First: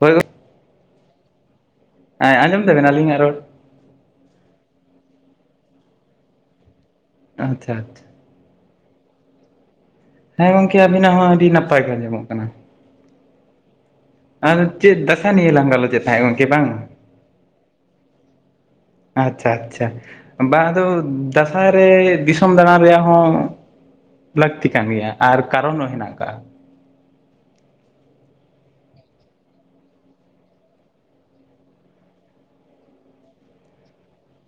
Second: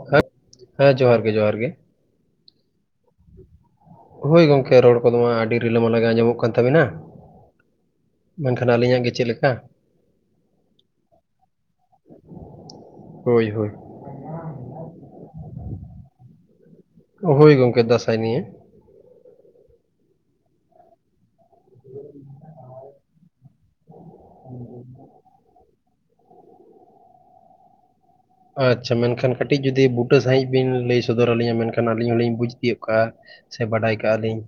ᱦᱳᱭ ᱦᱮᱸ ᱡᱚᱦᱟᱨ ᱜᱮ ᱡᱚᱦᱟᱨ ᱜᱮ᱾ ᱮᱸᱜ ᱟᱡᱚᱢ ᱮᱫᱟᱵᱤᱱ ᱟᱹᱞᱤᱧᱟᱜ ᱨᱚᱲ? ᱦᱳᱭ ᱜᱚᱝᱠᱮ ᱨᱚᱲ ᱠᱚᱫᱚ ᱢᱟ ᱟᱹᱰᱤ ᱨᱤᱞᱟᱹᱢᱟᱞᱟ ᱜᱮ ᱟᱸᱡᱚᱢᱚᱜ ᱠᱟᱱ ᱛᱟᱵᱤᱱᱟ᱾ ᱟᱪᱪᱷᱟ ᱟᱪᱪᱷᱟ᱾ ᱢᱮᱱᱠᱷᱟᱱ ᱟᱹᱞᱤᱧᱟᱜ ᱜᱮ ᱪᱮᱫ ᱞᱮᱠᱟ? ᱦᱮᱸ ᱜᱚᱝᱠᱮ ᱟᱵᱤᱱᱟᱜ ᱦᱚᱸ ᱟᱹᱰᱤ ᱱᱟᱯᱟᱭ ᱜᱮ ᱟᱸᱡᱚᱢᱚᱜ ᱠᱟᱱᱟ᱾ ᱦᱳᱭ ᱦᱳᱭ ᱾ ᱟᱨ ᱪᱮᱫ ᱫᱟᱸᱥᱟᱭ ᱱᱤᱭᱟᱹ ᱞᱟᱝ ᱜᱟᱞᱚᱪ ᱮᱫ ᱛᱟᱦᱮᱸ ᱜᱚᱝᱠᱮ ᱵᱟᱝ ᱦᱳᱭ ᱜᱚᱝᱠᱮ ᱫᱟᱸᱥᱟᱭ ᱱᱤᱭᱮ ᱟᱪᱪᱷᱟ ᱟᱪᱪᱷᱟ ᱵᱟᱝ ᱟᱫᱚ ᱫᱟᱸᱥᱟᱭ ᱨᱮ ᱫᱤᱥᱚᱢ ᱫᱟᱬᱟᱱ ᱨᱮᱭᱟᱜ ᱦᱚᱸ ᱞᱟᱹᱠᱛᱤ ᱠᱟᱱ ᱜᱮᱭᱟ ᱟᱨ ᱠᱟᱨᱚᱱ ᱦᱚᱸ ᱦᱮᱱᱟᱜ ᱟᱠᱟᱫᱼᱟ᱾ ᱟᱪᱪᱷᱟ ᱢᱮᱱᱠᱷᱟᱱ ᱠᱟᱹᱴᱤᱡ ᱡᱩᱫᱤ ᱵᱩᱴᱟᱹ ᱥᱟᱸᱦᱤᱡ ᱵᱤᱱ ᱞᱟᱹᱭ ᱥᱚᱫᱚᱨ ᱟᱹᱞᱤᱧᱟ ᱢᱮᱱᱠᱷᱟᱱ ᱟᱹᱞᱤᱧ ᱦᱚᱞᱤᱧ ᱵᱩᱡᱽ ᱛᱤᱭᱩᱜ ᱠᱟᱜᱼᱟ᱾ ᱥᱮ ᱵᱟᱰᱟᱭ ᱠᱟᱜᱼᱟ ᱞᱤᱧ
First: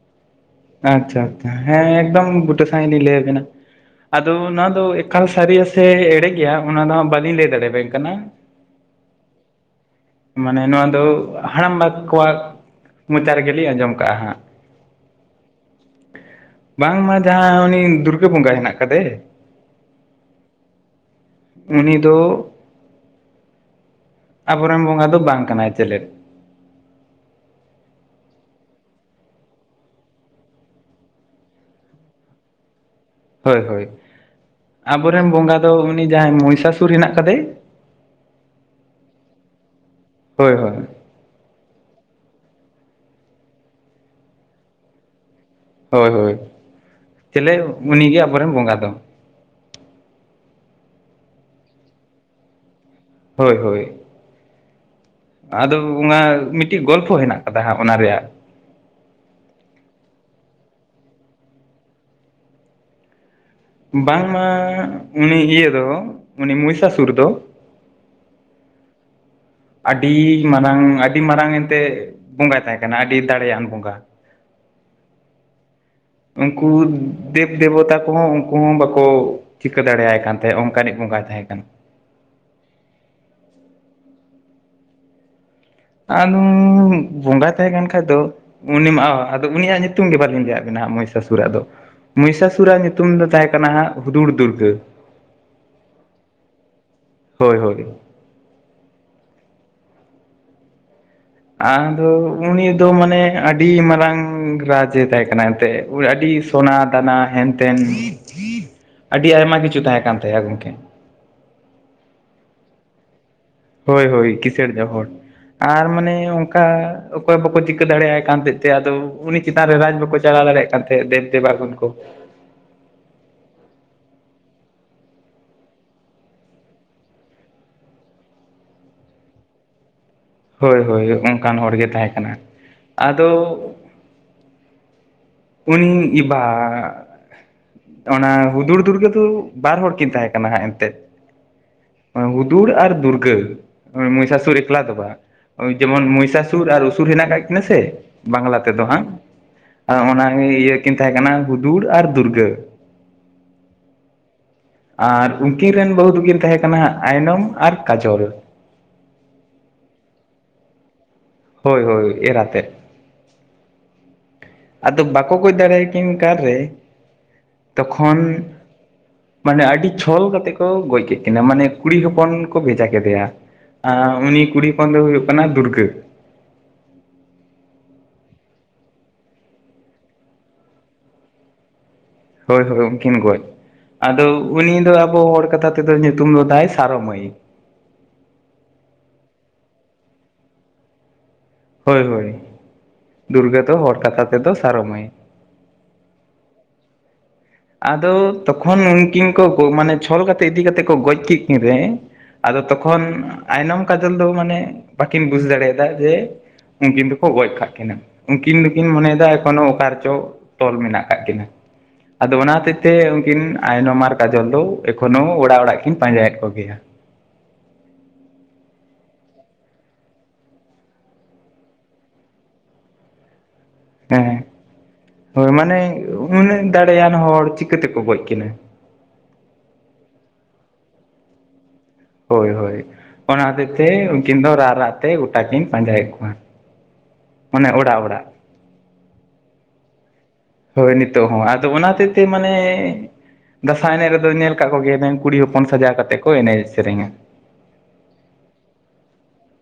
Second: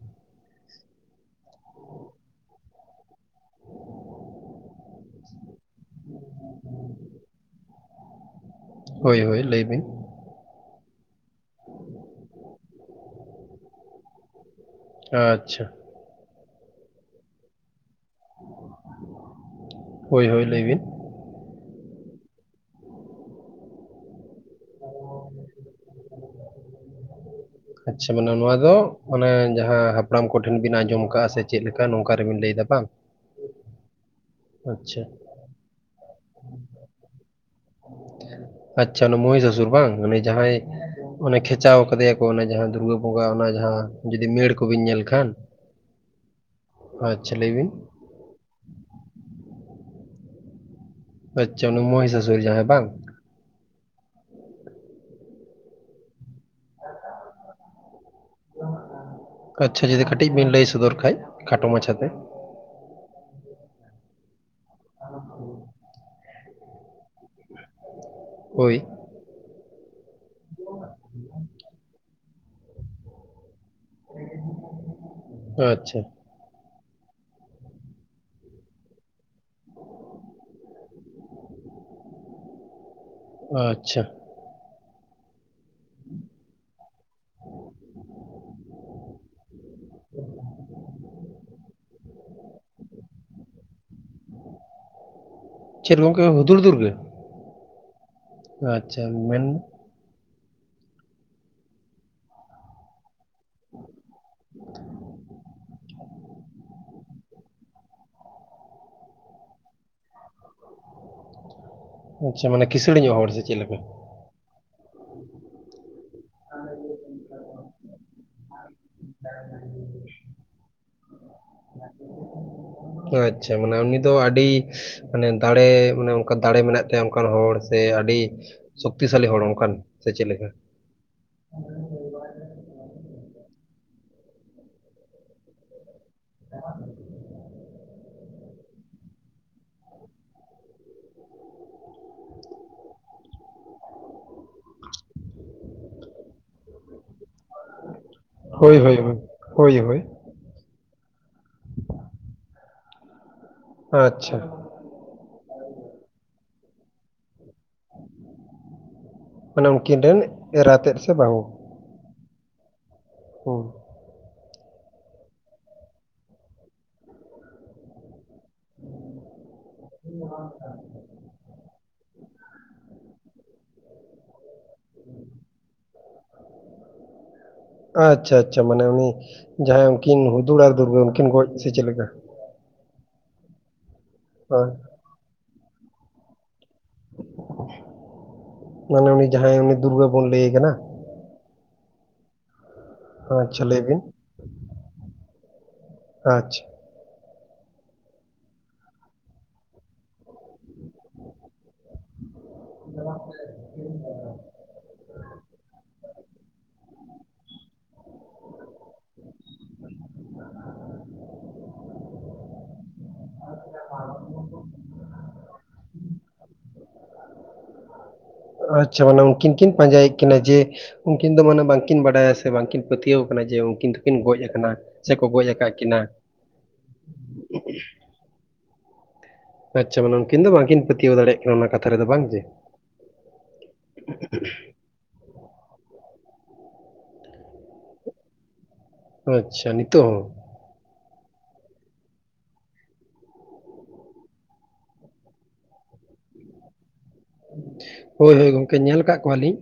ᱟᱪᱪᱷᱟ ᱟᱪᱪᱷᱟ ᱦᱮᱸ ᱮᱠᱫᱚᱢ ᱵᱩᱴᱟᱹ ᱥᱟᱸᱦᱤᱡ ᱞᱤᱧ ᱞᱟᱹᱭ ᱟᱵᱤᱱᱟ᱾ ᱟᱫᱚ ᱱᱚᱣᱟ ᱫᱚ ᱮᱠᱟᱞ ᱥᱟᱹᱨᱤᱭᱟ ᱥᱮ ᱮᱲᱮ ᱜᱮᱭᱟ ᱚᱱᱟ ᱫᱚ ᱦᱟᱸᱜ ᱵᱟᱹᱞᱤᱧ ᱞᱟᱹᱭ ᱫᱟᱲᱮᱭᱟ ᱵᱮᱱ ᱠᱟᱱᱟ᱾ ᱦᱳᱭ ᱦᱳᱭ ᱞᱟᱹᱭ ᱵᱤᱱ ᱢᱟᱱᱮ ᱱᱚᱣᱟ ᱫᱚ ᱦᱟᱲᱟᱢᱵᱟ ᱠᱚᱣᱟᱜ ᱢᱚᱪᱟ ᱨᱮᱜᱮ ᱞᱤᱧ ᱟᱸᱡᱚᱢ ᱠᱟᱜᱼᱟ ᱦᱟᱸᱜ ᱟᱪᱪᱷᱟ ᱵᱟᱝᱢᱟ ᱡᱟᱦᱟᱸ ᱩᱱᱤ ᱫᱩᱨᱜᱟᱹ ᱵᱚᱸᱜᱟ ᱦᱮᱱᱟᱜ ᱠᱟᱫᱮ ᱦᱳᱭ ᱦᱳᱭ ᱞᱟᱹᱭ ᱵᱤᱱ ᱩᱱᱤ ᱫᱚ ᱟᱵᱚᱨᱮᱱ ᱵᱚᱸᱜᱟ ᱫᱚ ᱵᱟᱝ ᱠᱟᱱᱟᱭ ᱪᱮᱞᱮᱫ [unintelligible] ᱟᱪᱪᱷᱟ ᱢᱟᱱᱮ ᱱᱚᱣᱟ ᱫᱚ ᱢᱟᱱᱮ ᱡᱟᱦᱟᱸ ᱦᱟᱯᱲᱟᱢ ᱠᱚᱴᱷᱮᱱ ᱵᱤᱱ ᱟᱸᱡᱚᱢ ᱟᱠᱟᱫᱼᱟ ᱥᱮ ᱪᱮᱫ ᱞᱮᱠᱟ ᱱᱚᱝᱠᱟ ᱨᱮᱵᱤᱱ ᱞᱟᱹᱭ ᱫᱟ? [unintelligible] ᱦᱳᱭ ᱦᱳᱭ ᱟᱵᱚᱨᱮᱱ ᱵᱚᱸᱜᱟ ᱫᱚ ᱩᱱᱤ ᱡᱟᱦᱟᱸᱭ ᱢᱚᱦᱤᱥᱟᱥᱩᱨ ᱦᱮᱱᱟᱜ ᱟᱠᱟᱫᱮ ᱟᱪᱪᱷᱟ ᱩᱱᱤ ᱢᱚᱦᱤᱥᱟᱥᱩᱨ ᱵᱟᱝ ᱩᱱᱤ ᱦᱳᱭ ᱡᱟᱦᱟᱸᱭ ᱦᱳᱭ ᱚᱱᱮ ᱠᱷᱮᱪᱟᱣ ᱠᱟᱫᱮᱭᱟᱠᱚ ᱚᱱᱮ ᱡᱟᱦᱟᱸ ᱫᱩᱨᱜᱟᱹ ᱵᱚᱸᱜᱟ ᱚᱱᱟ ᱡᱟᱦᱟᱸ ᱡᱩᱫᱤ ᱢᱮᱲ ᱠᱚᱵᱤᱱ ᱧᱮᱞ ᱠᱷᱟᱱ ᱦᱳᱭ ᱦᱳᱭ ᱟᱪᱪᱷᱟ ᱞᱟᱹᱭ ᱪᱮᱞᱮ ᱵᱤᱱ ᱩᱱᱤᱜᱮ ᱟᱵᱚᱨᱮᱱ ᱵᱚᱸᱜᱟ ᱫᱚ ᱟᱪᱪᱷᱟ ᱚᱱᱤ ᱢᱚᱦᱤᱥᱟᱥᱩᱨ ᱡᱟᱦᱟᱭ ᱵᱟᱝ ᱦᱳᱭ ᱦᱳᱭ ᱟᱫᱚ ᱚᱱᱟ ᱢᱤᱫᱴᱤᱡ ᱜᱚᱞᱯᱷᱚ ᱦᱮᱱᱟᱜ ᱟᱠᱟᱫᱟ ᱦᱟᱸᱜ ᱚᱱᱟ ᱨᱮᱭᱟᱜ ᱟᱪᱪᱷᱟ ᱡᱩᱫᱤ ᱠᱟᱹᱴᱤᱡ ᱵᱤᱱ ᱞᱟᱹᱭ ᱥᱚᱫᱚᱨ ᱠᱷᱟᱡ ᱠᱷᱟᱴᱚ ᱢᱟᱪᱷᱟᱛᱮ ᱵᱟᱝᱢᱟ ᱩᱱᱤ ᱤᱭᱟᱹ ᱫᱚ ᱩᱱᱤ ᱢᱚᱦᱤᱥᱟᱥᱩᱨ ᱫᱚ ᱦᱳᱭ ᱟᱹᱰᱤ ᱢᱟᱨᱟᱝ ᱟᱹᱰᱤ ᱢᱟᱨᱟᱝ ᱮᱱᱛᱮᱫ ᱵᱚᱸᱜᱟᱭ ᱛᱟᱦᱮᱸ ᱠᱟᱱᱟ ᱟᱹᱰᱤ ᱫᱟᱲᱮᱭᱟᱱ ᱵᱚᱸᱜᱟ ᱟᱪᱪᱷᱟ ᱩᱱᱠᱩ ᱫᱮᱵ-ᱫᱮᱵᱚᱛᱟ ᱠᱚᱦᱚᱸ ᱩᱱᱠᱩ ᱦᱚᱸ ᱵᱟᱠᱚ ᱪᱤᱠᱟᱹ ᱫᱟᱲᱮᱭᱟᱭ ᱠᱟᱱ ᱛᱟᱦᱮᱸ ᱚᱱᱠᱟ ᱱᱤᱡ ᱵᱚᱸᱜᱟᱭ ᱛᱟᱦᱮᱸ ᱠᱟᱱᱟ᱾ ᱟᱪᱪᱷᱟ ᱟᱫᱚ ᱵᱚᱸᱜᱟ ᱛᱟᱦᱮᱸ ᱠᱟᱱ ᱠᱷᱟᱡ ᱫᱚ ᱩᱱᱤ ᱢᱟ ᱟᱫᱚ ᱩᱱᱤᱭᱟᱜ ᱧᱩᱛᱩᱢ ᱜᱮ ᱵᱟᱹᱞᱤᱧ ᱞᱟᱤᱟᱫ ᱵᱮᱱᱟ ᱢᱚᱦᱤᱥᱟᱥᱩᱨ-ᱟᱜ ᱫᱚ ᱢᱚᱦᱤᱥᱟᱥᱩᱨᱼᱟᱜ ᱧᱩᱛᱩᱢ ᱫᱚ ᱛᱟᱦᱮᱸ ᱠᱟᱱᱟ ᱦᱟᱸᱜ ᱦᱩᱫᱩᱲ ᱫᱩᱨᱜᱟᱹ ᱪᱮᱫ ᱜᱚᱝᱠᱮ ᱦᱩᱫᱩᱲ ᱫᱩᱨᱜᱟᱹ ᱦᱳᱭ ᱦᱳᱭ ᱟᱪᱪᱷᱟ ᱢᱮᱱ ᱢᱮ ᱟᱫᱚ ᱩᱱᱤ ᱫᱚ ᱢᱟᱱᱮ ᱟᱹᱰᱤ ᱢᱟᱨᱟᱝ ᱨᱟᱡᱽ ᱮᱸ ᱛᱟᱦᱮᱸ ᱠᱟᱱᱟ ᱮᱱᱛᱮᱫ ᱟᱹᱰᱤ ᱥᱚᱱᱟ ᱫᱟᱱᱟ ᱦᱮᱱ ᱛᱮᱱ ᱟᱹᱰᱤ ᱟᱭᱢᱟ ᱠᱤᱪᱷᱩ ᱛᱟᱦᱮᱸ ᱠᱟᱱ ᱛᱟᱭᱟ ᱜᱚᱝᱠᱮ ᱟᱪᱪᱷᱟ ᱢᱟᱱᱮ ᱠᱤᱥᱟᱹᱲ ᱧᱚᱜ ᱦᱚᱲ ᱥᱮ ᱪᱮᱫᱮ ᱞᱮᱠᱟ? ᱦᱳᱭ ᱦᱳᱭ ᱠᱤᱥᱟᱹᱲ ᱧᱚᱜ ᱦᱚᱲ ᱟᱨ ᱢᱟᱱᱮ ᱦᱮ ᱚᱱᱠᱟ ᱚᱠᱚᱭ ᱦᱚ ᱵᱟᱠᱚ ᱪᱤᱠᱟᱹ ᱫᱟᱲᱮᱭᱟᱭ ᱠᱟᱱ ᱛᱟᱦᱮᱸ ᱛᱮ ᱟᱫᱚ ᱩᱱᱤ ᱪᱮᱛᱟᱱ ᱨᱮ ᱨᱟᱡᱽ ᱵᱟᱠᱚ ᱪᱟᱞᱟᱣ ᱫᱟᱲᱮᱭᱟᱜ ᱠᱟᱱ ᱛᱟᱦᱮᱸᱼᱟ᱾ ᱫᱮᱵ ᱫᱮᱵᱟᱜᱚᱱ ᱠᱚ ᱟᱪᱪᱷᱟ ᱢᱟᱱᱮ ᱩᱱᱤ ᱫᱚ ᱟᱹᱰᱤ ᱢᱟᱱᱮ ᱫᱟᱲᱮ ᱢᱟᱱᱮ ᱚᱱᱠᱟ ᱫᱟᱲᱮ ᱢᱮᱱᱟᱜ ᱛᱟᱭᱟ ᱚᱱᱠᱟᱱ ᱦᱚᱲ ᱥᱮ ᱟᱹᱰᱤ ᱥᱚᱠᱛᱤᱥᱟᱞᱤ ᱦᱚᱲ ᱚᱱᱠᱟᱱ ᱥᱮ ᱪᱮᱫ ᱞᱮᱠᱟ? ᱦᱳᱭ ᱦᱳᱭ ᱚᱱᱠᱟᱱ ᱦᱚᱲ ᱜᱮ ᱛᱟᱦᱮᱸ ᱠᱟᱱᱟ ᱟᱫᱚ ᱩᱱᱤ ᱮᱵᱟ ᱚᱱᱟ ᱦᱩᱫᱩᱲᱫᱩᱨᱜᱟᱹ ᱫᱚ ᱵᱟᱨ ᱦᱚᱲ ᱠᱤᱱ ᱛᱟᱦᱮᱸ ᱠᱟᱱᱟ ᱦᱟᱸᱜ ᱮᱱᱛᱜ ᱾ ᱦᱩᱫᱩᱲ ᱟᱨ ᱫᱩᱨᱜᱟᱹ ᱢᱚᱦᱤᱥᱟᱥᱩᱨ ᱮᱠᱞᱟ ᱫᱚ ᱵᱟᱝ ᱾ ᱡᱮᱢᱚᱱ ᱢᱚᱭᱤᱥᱟᱥᱩᱨ ᱟᱨ ᱩᱥᱩᱨ ᱦᱮᱱᱟᱜ ᱠᱟᱜ ᱠᱤᱱᱟᱹ ᱥᱮ ᱵᱟᱝᱞᱟ ᱦᱳᱭ ᱛᱮᱫᱚ ᱦᱳᱭ ᱦᱟᱝ ᱦᱳᱭ ᱦᱳᱭ ᱟᱨ ᱦᱳᱭ ᱚᱱᱟ ᱤᱭᱟᱹ ᱠᱤᱱ ᱛᱟᱦᱮᱸ ᱠᱟᱱᱟ ᱦᱩᱫᱩᱲ ᱟᱨ ᱫᱩᱨᱜᱟᱹ᱾ ᱟᱪᱪᱷᱟ ᱾ ᱟᱨ ᱩᱱᱠᱤᱱ ᱨᱮᱱ ᱵᱟᱹᱦᱩ ᱫᱩᱠᱤᱱ ᱛᱟᱦᱮᱸ ᱠᱟᱱᱟ ᱦᱟᱸᱜ ᱟᱭᱱᱚᱢ ᱟᱨ ᱠᱟᱡᱚᱞ ᱾ ᱢᱟᱱᱮ ᱩᱱᱠᱤᱱ ᱨᱮᱱ ᱮᱨᱟ ᱛᱮᱫ ᱥᱮ ᱵᱟᱹᱦᱩ᱾ ᱦᱳᱭ ᱦᱳᱭ ᱮᱨᱟ ᱛᱮᱫ᱾ ᱦᱳ ᱾ ᱟᱫᱚ ᱵᱟᱠᱚ ᱜᱚᱡ ᱫᱟᱲᱮᱭᱟᱠᱤᱱ ᱠᱟᱨ ᱨᱮ ᱛᱚᱠᱷᱚᱱ ᱢᱟᱱᱮ ᱟᱰᱤ ᱪᱷᱚᱞ ᱠᱟᱛᱮᱜ ᱠᱚ ᱜᱚᱡ ᱠᱮᱫ ᱢᱟᱱᱮ ᱠᱩᱲᱤ ᱦᱚᱯᱚᱱ ᱠᱩ ᱵᱷᱮᱡᱟ ᱠᱮᱫᱮᱭᱟ᱾ ᱩᱱᱤ ᱠᱩᱲᱤ ᱦᱚᱯᱚᱱ ᱫᱚᱭ ᱦᱩᱭᱩᱜ ᱠᱟᱱᱟ ᱫᱩᱨᱜᱟᱹ᱾ ᱟᱪᱪᱷᱟ ᱟᱪᱪᱷᱟ ᱢᱟᱱᱮ ᱩᱱᱤ ᱡᱟᱦᱟᱸᱭ ᱩᱱᱠᱤᱱ ᱦᱩᱫᱩᱲ ᱟᱨ ᱫᱩᱨᱜᱟᱹ ᱩᱱᱠᱤᱱ ᱜᱚᱡ ᱥᱮ ᱪᱮᱫ ᱞᱮᱠᱟ? ᱦᱳᱭ ᱦᱳᱭ ᱩᱱᱠᱤᱱ ᱜᱚᱡ, ᱟᱫᱚ ᱦᱳᱭ ᱩᱱᱤ ᱫᱚ ᱟᱵᱩ ᱦᱚᱲ ᱠᱟᱛᱷᱟ ᱛᱮᱫᱚ ᱧᱩᱛᱩᱢ ᱫᱚ ᱛᱟᱭ ᱥᱟᱨᱳ ᱢᱟᱹᱭ ᱾ ᱢᱟᱱᱮ ᱩᱱᱤ ᱡᱟᱦᱟᱸᱭ ᱩᱱᱤ ᱫᱩᱨᱜᱟᱹ ᱵᱩᱱ ᱞᱟᱹᱭᱮ ᱠᱟᱱᱟ? ᱦᱳᱭ ᱦᱳᱭ ᱫᱩᱨᱜᱟᱹ ᱟᱪᱪᱷᱟ ᱫᱚ ᱞᱟᱹᱭ ᱦᱚᱲ ᱵᱤᱱ ᱠᱟᱛᱷᱟ ᱛᱮ ᱫᱚ ᱥᱟᱨᱚ ᱢᱟᱹᱭ ᱾ ᱟᱪᱪᱷ ᱾ ᱟᱫᱚ ᱛᱚᱠᱷᱚᱱ ᱩᱱᱠᱤᱱ ᱠᱚ ᱢᱟᱱᱮ ᱪᱷᱚᱞ ᱠᱟᱛᱮᱜ ᱤᱫᱤ ᱠᱟᱛᱮᱫ ᱠᱚ ᱜᱚᱡ ᱠᱮᱫ ᱠᱤᱱ ᱨᱮ᱾ ᱟᱫᱚ ᱛᱚᱠᱷᱚᱱ ᱟᱭᱱᱚᱢ ᱠᱟᱡᱚᱞ ᱫᱚ ᱢᱟᱱᱮ ᱵᱟᱠᱤᱱ ᱵᱩᱡ ᱫᱟᱲᱮᱭᱟᱫᱟ ᱡᱮ ᱩᱱᱠᱤᱱ ᱫᱚᱠᱚ ᱜᱚᱡ ᱠᱟᱜ ᱠᱤᱱᱟ᱾ ᱩᱱᱠᱤᱱ ᱫᱚᱠᱤᱱ ᱢᱚᱱᱮᱭᱮᱫᱟ ᱮᱠᱷᱚᱱᱳ ᱚᱠᱟ ᱨᱮ ᱪᱚ ᱛᱚᱞ ᱢᱮᱱᱟᱜ ᱟᱠᱟᱫ ᱠᱤᱱᱟᱹ ᱾ ᱟᱫᱚ ᱚᱱᱟ ᱦᱚᱛᱮᱫ ᱛᱮ ᱩᱱᱠᱤᱱ ᱟᱭᱱᱚᱢ ᱟᱨ ᱠᱟᱡᱚᱞ ᱫᱚ ᱮᱠᱷᱚᱱᱳ ᱚᱲᱟᱜ ᱚᱲᱟᱜ ᱠᱤᱱ ᱯᱟᱸᱡᱟᱭᱼᱮᱫ ᱠᱚᱜᱮᱭᱟ ᱾ ᱟᱪᱪᱷᱟ ᱢᱟᱱᱨ ᱩᱱᱠᱤᱱ ᱠᱤᱱ ᱯᱟᱸᱡᱟᱭᱼᱮᱫ ᱠᱤᱱᱟ ᱡᱮ ᱩᱱᱠᱤᱱ ᱫᱚ ᱢᱟᱱᱮ ᱵᱟᱝ ᱠᱤᱱ ᱵᱟᱰᱟᱭᱟ ᱥᱮ ᱵᱟᱝ ᱠᱤᱱ ᱯᱟᱹᱛᱭᱟᱹᱣ ᱟᱠᱟᱱᱟ ᱡᱮ ᱩᱱᱠᱤᱱ ᱫᱚ ᱠᱤᱱ ᱜᱚᱡ ᱦᱮᱸ ᱟᱠᱟᱱᱟ ᱥᱮ ᱠᱚ ᱜᱚᱡ ᱦᱳᱭ ᱟᱠᱟᱫ ᱢᱟᱱᱮ ᱠᱤᱱᱟ ᱾ ᱩᱱᱟᱹᱜ ᱫᱟᱲᱮᱭᱟᱱ ᱦᱚᱲ ᱪᱤᱠᱟᱹ ᱛᱮᱠᱚ ᱜᱚᱡ ᱠᱤᱱᱟᱹ᱾ ᱟᱪᱷᱟ ᱩᱱᱤᱱ ᱫᱚ ᱵᱟᱝᱠᱤᱱ ᱯᱟᱹᱛᱭᱟᱹᱣ ᱫᱟᱲᱭᱟᱜ ᱠᱟᱱᱟ ᱚᱱᱟ ᱠᱟᱛᱷᱟ ᱾ ᱦᱳᱭ ᱦᱳᱭ ᱚᱱᱟ ᱦᱚᱛᱮᱡᱛᱮ ᱩᱱᱠᱤᱱ ᱫᱚ ᱨᱟᱜᱼᱨᱟᱜ ᱛᱮ ᱜᱚᱴᱟ ᱠᱤᱱ ᱯᱟᱸᱡᱟᱭᱮᱫ ᱠᱚᱣᱟ ᱚᱱᱮ ᱚᱲᱟᱜ ᱚᱲᱟᱜ ᱾ ᱟᱪᱪᱷᱟ ᱱᱤᱛᱚᱜ ᱦᱚᱸ? ᱦᱳᱭ ᱱᱤᱛᱚᱜ ᱦᱚᱸ ᱟᱫᱚ ᱚᱱᱟ ᱦᱚᱛᱮᱜ ᱛᱮ ᱢᱟᱱᱮ ᱫᱟᱸᱥᱟᱭ ᱮᱱᱮᱡ ᱨᱮ ᱫᱚ ᱧᱮᱞ ᱟᱠᱟᱫ ᱠᱚᱜᱮᱣᱟᱵᱮᱱ ᱠᱩᱲᱤ ᱦᱚᱯᱚᱱ ᱥᱟᱡᱟᱣ ᱠᱟᱛᱮᱫ ᱠᱚ ᱮᱱᱮᱡ ᱥᱮᱨᱮᱧᱟ ᱾ ᱦᱳᱭ ᱦᱳᱭ ᱜᱚᱢᱠᱮ ᱧᱮᱞ ᱠᱟᱜ ᱠᱚᱣᱟ ᱞᱤᱧ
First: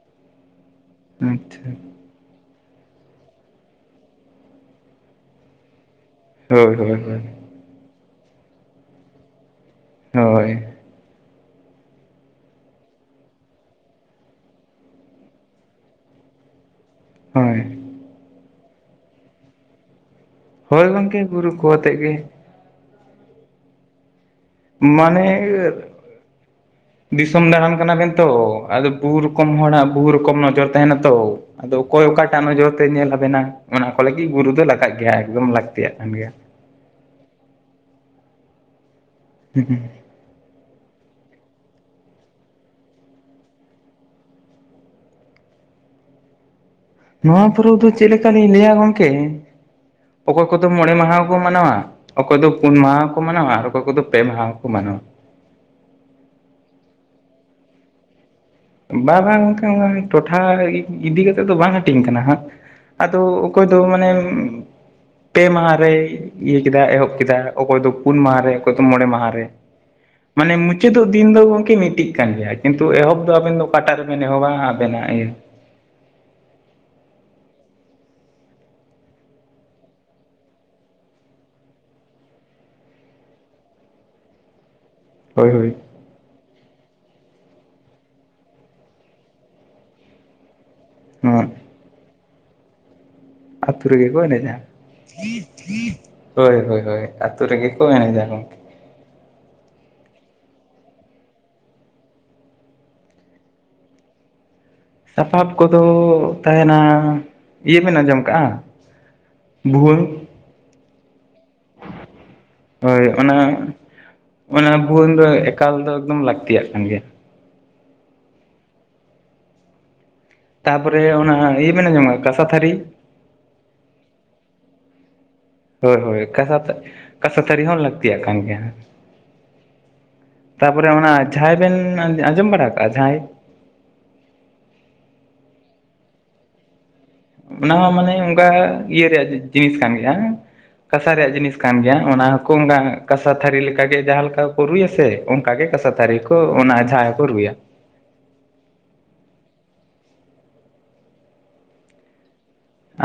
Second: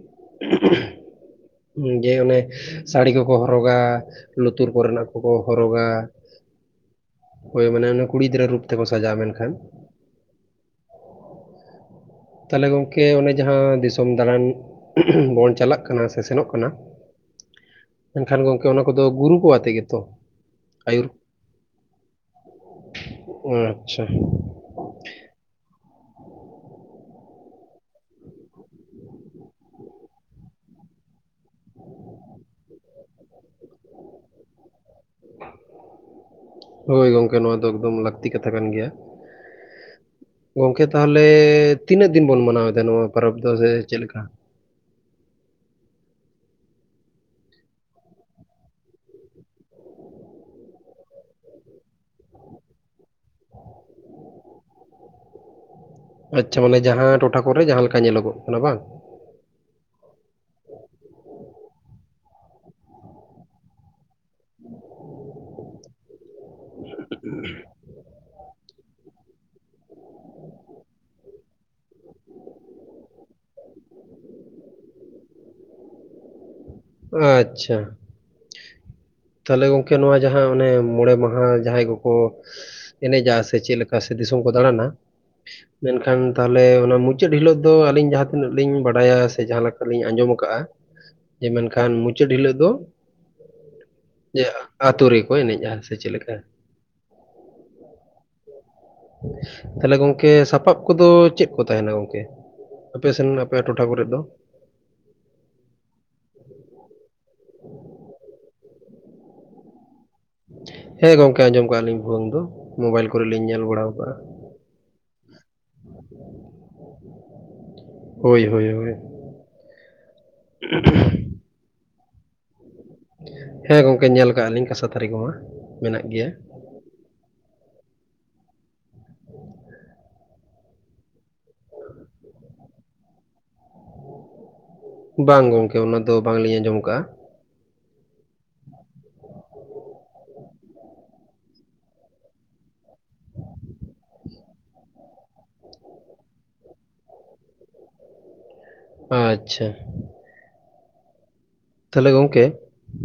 ᱾ ᱟᱪᱪᱷᱟ ᱾ ᱡᱮ ᱚᱱᱮ ᱥᱟᱲᱤ ᱠᱚᱠᱚ ᱦᱚᱨᱚᱜᱟ ᱞᱩᱛᱩᱨ ᱠᱚᱨᱮᱱᱟᱜ ᱠᱚᱠᱚ ᱦᱚᱨᱚᱜᱟ ᱾ ᱦᱳᱭ ᱦᱳᱭ ᱦᱳᱭ ᱾ ᱦᱳᱭ ᱢᱟᱱᱮ ᱚᱱᱮ ᱠᱩᱲᱤ ᱜᱤᱫᱽᱟᱹ ᱨᱩᱯ ᱛᱮᱠᱚ ᱥᱟᱡᱟᱜ-ᱟ ᱢᱮᱱᱠᱷᱟᱱ ᱦᱳᱭ ᱾ ᱛᱟᱦᱚᱞᱮ ᱜᱚᱢᱠᱮ ᱚᱱᱮ ᱡᱟᱦᱟᱸ ᱫᱤᱥᱚᱢ ᱫᱟᱬᱟᱱ ᱵᱚᱱ ᱪᱟᱞᱟᱜ ᱠᱟᱱᱟ ᱥᱮ ᱥᱮᱱᱚᱜ ᱠᱟᱱᱟ ᱾ ᱦᱳᱭ, ᱢᱮᱱ ᱠᱷᱟᱱ ᱜᱚᱝᱠᱮ ᱚᱱᱟ ᱠᱚᱫᱚ ᱜᱩᱨᱩ ᱠᱚ ᱟᱛᱮ ᱜᱮ ᱛᱚ᱾ ᱦᱳᱭ ᱜᱚᱝᱠᱮ ᱜᱩᱨᱩ ᱠᱚ ᱟᱛᱮᱫ ᱜᱮ᱾ ᱟᱪᱪᱷᱟ᱾ ᱢᱟᱱᱮᱼᱼ [inaudible] ᱫᱤᱥᱚᱢ ᱫᱟᱬᱟᱱ ᱠᱟᱱᱟ ᱵᱮᱱ ᱛᱚ ᱟᱫᱚ ᱵᱩᱦ ᱨᱚᱠᱚᱢ ᱦᱚᱲᱟᱜ ᱵᱩᱦ ᱨᱚᱠᱚᱢ ᱱᱚᱡᱚᱨ ᱛᱟᱦᱮᱱᱟ ᱛᱚ᱾ ᱟᱫᱚ ᱚᱠᱚᱭ ᱚᱠᱟ ᱴᱟᱜ ᱱᱚᱡᱚᱨ ᱛᱮ ᱧᱮᱞ ᱟᱵᱮᱱᱟ ᱚᱱᱟ ᱠᱚ ᱞᱟᱹᱜᱤᱫ ᱜᱩᱨᱩ ᱫᱚ ᱞᱟᱜᱟᱜ ᱜᱮᱭᱟ ᱮᱠᱫᱚᱢ ᱞᱟᱹᱠᱛᱤᱭᱟᱜ ᱠᱟᱱ ᱜᱮᱭᱟ᱾ ᱦᱳᱭ ᱜᱚᱝᱠᱮ ᱱᱚᱣᱟ ᱫᱚ ᱮᱠᱫᱚᱢ ᱞᱟᱠᱛᱤ ᱠᱟᱛᱷᱟ ᱠᱟᱱ ᱜᱮᱭᱟ᱾ ᱦᱩ ᱦᱩ ᱜᱚᱝᱠᱮ ᱛᱟᱦᱚᱞᱮ ᱛᱤᱱᱟᱹᱜ ᱫᱤᱱ ᱵᱚᱱ ᱢᱟᱱᱟᱣ ᱮᱫᱟ ᱱᱚᱣᱟ ᱯᱚᱨᱚᱵᱽ ᱫᱚ ᱥᱮ ᱪᱮᱫ ᱞᱮᱠᱟ? ᱱᱩᱣᱟ ᱯᱳᱨᱩᱚᱵ ᱫᱚ ᱪᱮᱫ ᱞᱮᱠᱟ ᱞᱤᱧ ᱞᱟᱹᱭᱟ ᱜᱚᱝᱠᱮᱼᱼ ᱚᱠᱚᱭ ᱠᱚᱫᱚ ᱢᱚᱬᱮᱸ ᱢᱟᱦᱟ ᱠᱚ ᱢᱟᱱᱟᱣᱟ᱾ ᱚᱠᱚᱭ ᱫᱚ ᱯᱩᱱ ᱢᱟᱦᱟ ᱦᱚᱸᱠᱚ ᱢᱟᱱᱟᱣᱟ ᱟᱨ ᱚᱠᱚᱭ ᱠᱚᱫᱚ ᱯᱮ ᱢᱟᱦᱟ ᱦᱚᱸᱠᱚ ᱢᱟᱱᱟᱣᱟ᱾ ᱟᱪᱪᱷᱟ ᱢᱟᱱᱮ ᱡᱟᱦᱟᱸ ᱴᱚᱴᱷᱟ ᱠᱚᱨᱮ ᱡᱟᱦᱟᱸ ᱞᱮᱠᱟ ᱧᱮᱞᱚᱜᱼᱚᱜ ᱠᱟᱱᱟ ᱵᱟᱝᱼᱼ ᱵᱟᱝ ᱵᱟᱝ ᱚᱱᱠᱟ ᱴᱚᱴᱷᱟ ᱤᱫᱤ ᱠᱟᱛᱮᱜ ᱫᱚ ᱵᱟᱝ ᱦᱟᱹᱴᱤᱧ ᱠᱟᱱᱟ ᱦᱟᱸᱜ᱾ ᱟᱫᱚ, ᱠᱚᱭ ᱫᱚ ᱢᱟᱱᱮᱼᱼ ᱯᱮ ᱢᱟᱦᱟ ᱨᱮᱭ ᱤᱭᱟᱹ ᱠᱮᱫᱟ ᱮᱦᱚᱵ ᱠᱮᱫᱟ ᱚᱠᱚᱭ ᱫᱚ ᱯᱩᱱ ᱢᱟᱦᱟ ᱨᱮᱼᱼ ᱚᱠᱚᱭ ᱫᱚ ᱢᱚᱬᱮᱸ ᱢᱟᱦᱟ ᱨᱮ ᱢᱟᱱᱮ ᱢᱩᱪᱟᱹᱫᱚᱜ ᱫᱤᱱ ᱫᱚ ᱜᱚᱢᱠᱮ ᱢᱤᱫ ᱴᱤᱡ ᱠᱟᱱ ᱜᱮᱭᱟ ᱠᱤᱱᱛᱩ ᱮᱦᱚᱵᱽᱼᱼ ᱛᱚ ᱟᱵᱮᱱ ᱫᱚ ᱚᱠᱟᱴᱟ ᱨᱮᱵᱮᱱ ᱮᱦᱚᱵᱟ ᱟᱵᱮᱱᱟᱜ ᱤᱭᱟᱹ? ᱟᱪᱪᱷᱟ᱾ ᱛᱟᱦᱞᱮ ᱜᱚᱝᱠᱮ ᱱᱚᱣᱟ ᱡᱟᱦᱟᱸ ᱚᱱᱮ ᱢᱚᱬᱮ ᱢᱟᱦᱟ ᱡᱟᱦᱟᱸᱟᱭ ᱠᱚᱠᱚᱼᱼ ᱮᱱᱮᱡᱟ ᱥᱮ ᱪᱮᱫᱠᱟ ᱥᱮ ᱫᱤᱥᱚᱢ ᱠᱚ ᱫᱟᱬᱟᱱᱟᱼᱼ ᱦᱳᱭᱻ ᱮᱠᱷᱟᱱ ᱛᱟᱦᱚᱞᱮ ᱚᱱᱟ ᱢᱩᱪᱟᱹᱫ ᱦᱤᱞᱳᱜ ᱫᱚ ᱟᱹᱞᱤᱧ ᱡᱟᱦᱟᱸ ᱛᱤᱱᱟᱹᱜ ᱞᱤᱧ ᱵᱟᱰᱟᱭᱟ ᱥᱮ ᱡᱟᱦᱟᱸ ᱞᱮᱠᱟ ᱞᱤᱧ ᱟᱸᱡᱚᱢ ᱠᱟᱟᱜᱼᱟ ᱱᱚᱣᱟ ᱡᱮ ᱢᱮᱱ ᱠᱷᱟᱱ ᱢᱩᱪᱟᱹᱫ ᱦᱤᱞᱳᱜ ᱫᱚᱼᱼ ᱟᱛᱩ ᱨᱮᱜᱮ ᱠᱚ ᱮᱱᱮᱡᱟ ᱟᱛᱳ ᱨᱮᱠᱚ ᱮᱱᱮᱡᱼᱟ ᱥᱮ ᱪᱮᱫ ᱞᱮᱠᱟ ᱦᱳᱭ ᱦᱳᱭ ᱦᱳᱭ ᱟᱛᱳ ᱨᱮᱜᱮ ᱠᱚ ᱮᱱᱮᱡᱟ ᱜᱚᱝᱠᱮᱼᱼ ᱛᱟᱦᱚᱞᱮ ᱜᱚᱝᱠᱮ ᱥᱟᱯᱟᱵ ᱠᱚᱫᱚ ᱪᱮᱫ ᱠᱚ ᱛᱟᱦᱮᱸᱱᱟ ᱜᱚᱝᱠᱮ? ᱟᱯᱮᱥᱱ ᱟᱯᱮᱭᱟᱜ ᱴᱚ ᱴᱷᱟ ᱠᱚᱨᱮ ᱫᱚ? ᱥᱟᱯᱟᱵ ᱠᱚᱫᱚ ᱛᱟᱦᱮᱸᱱᱟ ᱤᱭᱟᱹ ᱵᱮᱱ ᱟᱸᱡᱚᱢ ᱠᱟᱜᱼᱟ? ᱵᱷᱩᱣᱟᱹᱝ? ᱦᱮᱸ ᱜᱚᱝᱠᱮ ᱟᱸᱡᱚᱢ ᱠᱟᱜᱼᱟ ᱞᱤᱧ ᱵᱷᱩᱣᱟᱹᱝ ᱫᱚ ᱦᱳᱭ ᱢᱳᱵᱟᱭᱤᱞ ᱠᱚᱨᱮ ᱚᱱᱟ ᱞᱤᱧ ᱧᱮᱞ ᱵᱟᱲᱟᱣ ᱠᱟᱜᱼᱟ᱾ ᱚᱱᱟ ᱵᱷᱩᱣᱟᱹᱝ ᱫᱚ ᱮᱠᱟᱞ ᱫᱚ ᱮᱠᱫᱚᱢ ᱞᱟᱹᱠᱛᱤᱭᱟᱜ ᱠᱟᱱ ᱜᱮᱭᱟ᱾ ᱦᱳᱭ ᱦᱳᱭ ᱦᱳᱭᱼᱼ ᱛᱟ ᱯᱚᱨᱮ ᱚᱱᱟ ᱤᱭᱟᱹ ᱵᱮᱱ ᱟᱸᱡᱚᱢ ᱠᱟᱫᱟ ᱠᱟᱸᱥᱟ ᱛᱷᱟᱹᱨᱤ? ᱦᱮᱸ ᱜᱚᱝᱠᱮ ᱧᱮᱞ ᱠᱟᱜ ᱞᱤᱧ ᱠᱟᱸᱥᱟ ᱛᱷᱟᱹᱨᱤ ᱠᱚᱢᱟ᱾ ᱦᱳᱭ ᱢᱮᱱᱟᱜ ᱦᱳᱭ ᱜᱮᱭᱟ ᱠᱟᱥᱟ ᱛᱟ ᱠᱟᱥᱟ ᱛᱷᱟᱹᱨᱤ ᱦᱚᱸ ᱞᱟᱹᱠᱛᱤᱭᱟᱜ ᱠᱟᱱ ᱜᱮᱭᱟ᱾ ᱛᱟᱯᱚᱨᱮ ᱚᱱᱟ ᱡᱷᱟᱭ ᱵᱮᱱ ᱟᱸᱡᱽ ᱟᱸᱡᱚᱢ ᱵᱟᱲᱟ ᱠᱟᱜᱼᱟ ᱡᱷᱟᱸᱭ? ᱵᱟᱝ ᱜᱚᱝᱠᱮ ᱚᱱᱟ ᱫᱚ ᱵᱟᱝ ᱞᱤᱧ ᱟᱸᱡᱚᱢ ᱠᱟᱜᱼᱟ᱾ ᱚᱱᱟ ᱦᱚᱸ ᱢᱟᱱᱮ ᱚᱝᱠᱟ ᱤᱭᱟᱹ ᱨᱮᱭᱟᱜ ᱡᱤᱱᱤᱥ ᱠᱟᱱ ᱜᱮᱭᱟ᱾ ᱠᱟᱥᱟ ᱨᱮᱭᱟᱜ ᱡᱤᱱᱤᱥ ᱠᱟᱱ ᱜᱮᱭᱟ ᱚᱱᱟ ᱦᱚᱸᱠᱚ ᱚᱝᱠᱟ ᱠᱟᱥᱟ ᱛᱷᱟᱹᱨᱤ ᱞᱮᱠᱟ ᱜᱮ ᱡᱟᱦᱟᱸ ᱞᱮᱠᱟ ᱠᱚ ᱨᱩᱭᱟᱥᱮ ᱚᱝᱠᱟ ᱜᱮ ᱠᱟᱥᱟᱼᱼ ᱛᱟᱨᱤ ᱠᱚ ᱚᱱᱟ ᱡᱷᱟᱸ ᱦᱚᱸ ᱠᱚ ᱨᱩᱭᱟ᱾ ᱟᱪᱪᱷᱟ᱾ ᱛᱟᱦᱚᱞᱮ ᱜᱚᱝᱠᱮ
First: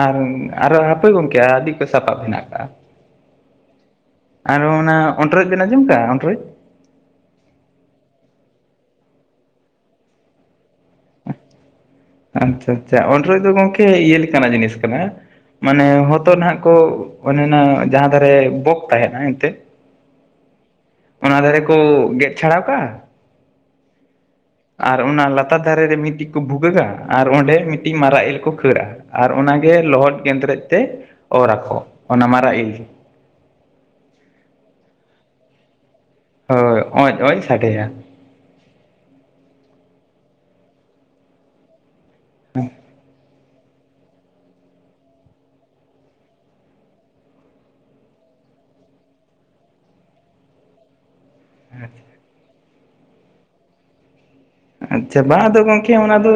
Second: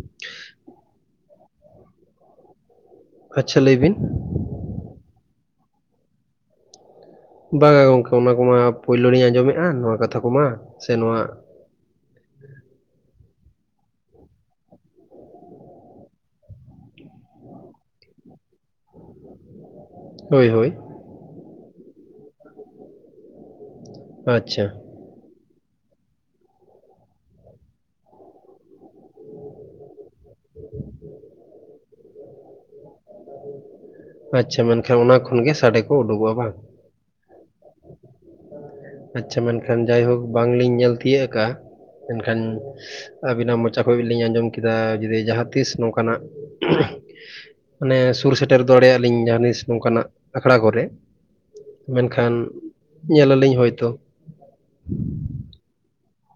ᱟᱨ ᱟᱨᱚ ᱦᱟᱯᱳᱭ ᱜᱚᱝᱠᱮ ᱟᱹᱰᱤ ᱠᱚᱡ ᱥᱟᱯᱟᱵ ᱦᱮᱱᱟᱜ ᱟᱠᱟᱜᱼᱟ᱾ ᱟᱪᱪᱷᱟ ᱞᱟᱹᱭ ᱵᱤᱱ᱾ ᱟᱨ ᱚᱱᱟ ᱚᱱᱴᱨᱚᱡ ᱵᱮᱱ ᱟᱸᱡᱚᱢ ᱠᱟᱜ-ᱟ ᱚᱱᱴᱚᱨᱚᱡ᱾ ᱵᱟᱝᱟ ᱜᱚᱢᱠᱮ ᱚᱱᱟ ᱠᱚᱢᱟ ᱯᱳᱭᱞᱳ ᱞᱤᱧ ᱟᱸᱡᱚᱢᱮᱜ-ᱟ ᱱᱚᱣᱟ ᱠᱟᱛᱷᱟ ᱠᱚᱢᱟ ᱥᱮ ᱱᱚᱣᱟ ᱟᱪᱪᱷᱟ ᱟᱪᱪᱷᱟ ᱚᱸᱰᱨᱚᱡ ᱫᱚ ᱜᱚᱝᱠᱮ ᱤᱭᱟᱹ ᱞᱮᱠᱟᱱᱟᱜ ᱡᱤᱱᱤᱥ ᱠᱟᱱᱟ᱾ ᱢᱟᱱᱮ ᱦᱚᱛᱚ ᱱᱷᱟᱜ ᱠᱚ ᱚᱱᱮ ᱱᱟ ᱡᱟᱸᱦᱟ ᱫᱷᱟᱨᱮ ᱵᱚᱠ ᱛᱟᱦᱮᱱᱟ ᱮᱱᱛᱮ ᱦᱳᱭ ᱦᱳᱭ᱾ ᱚᱱᱟ ᱫᱷᱟᱨᱮ ᱠᱩ ᱜᱮᱫ ᱪᱷᱟᱲᱟᱣ ᱠᱟᱜ-ᱟ ᱟᱪ-ᱪᱷᱟ᱾ ᱟᱨ ᱚᱱᱟ ᱞᱟᱛᱟᱨ ᱫᱷᱟᱨᱮ ᱨᱮ ᱢᱤᱴᱤᱡ ᱠᱚ ᱵᱷᱩᱜᱟᱹᱜᱟ ᱟᱨ ᱚᱸᱰᱮ ᱢᱤᱴᱤᱜ ᱢᱟᱨᱟᱜ ᱤᱞ ᱠᱚ ᱠᱷᱟᱹᱲᱟᱜ-ᱟ᱾ ᱟᱨ ᱚᱱᱟᱜᱮ ᱞᱚᱦᱚᱫ ᱜᱮᱸᱫᱽᱨᱮᱡ ᱛᱮ ᱚᱨ ᱟᱠᱚ ᱚᱱᱟ ᱢᱟᱨᱟᱜ ᱤᱞ᱾ ᱟᱪᱪᱷᱟ ᱢᱮᱱᱠᱷᱟᱱ ᱚᱱᱟ ᱠᱷᱚᱱ ᱜᱮ ᱥᱟᱰᱮ ᱠᱚ ᱩᱰᱩᱠᱚᱜ-ᱟ᱾ ᱦᱳᱭ ᱚᱸᱡ ᱚᱸᱡ ᱥᱟᱰᱮᱭᱟ᱾ ᱟᱪᱪᱷᱟ ᱢᱮᱱᱠᱷᱟᱱ ᱡᱟᱭᱦᱳᱠ ᱵᱟᱝᱞᱤᱧ ᱧᱮᱞ ᱛᱤᱭᱟᱹᱜ ᱠᱟᱜ-ᱟ᱾ ᱢᱮᱱᱠᱷᱟᱱ ᱟᱹᱵᱤᱱᱟᱜ ᱢᱚᱪᱟ ᱠᱷᱚᱡ ᱜᱮᱞᱤᱧ ᱟᱸᱡᱚᱢ ᱠᱮᱫᱟ ᱡᱩᱫᱤ ᱡᱟᱸᱦᱟ ᱛᱤᱥ ᱱᱚᱝᱠᱟᱱᱟᱜ ᱢᱟᱱᱮ ᱥᱩᱨ ᱥᱮᱴᱮᱨ ᱫᱚᱲᱮᱭᱟᱜ-ᱟ ᱞᱤᱧ ᱡᱟᱸᱦᱟ ᱛᱤᱥ ᱱᱚᱝᱠᱟᱱᱟᱜ ᱟᱠᱷᱲᱟ ᱠᱚᱨᱮ ᱢᱮᱱᱠᱷᱟᱱ ᱧᱮᱞ ᱟᱞᱤᱧ ᱦᱳᱭᱛᱳ᱾ ᱟᱪᱪᱷᱟ ᱵᱟ ᱟᱫᱚ ᱜᱚᱝᱠᱮ ᱚᱱᱟ ᱫᱚ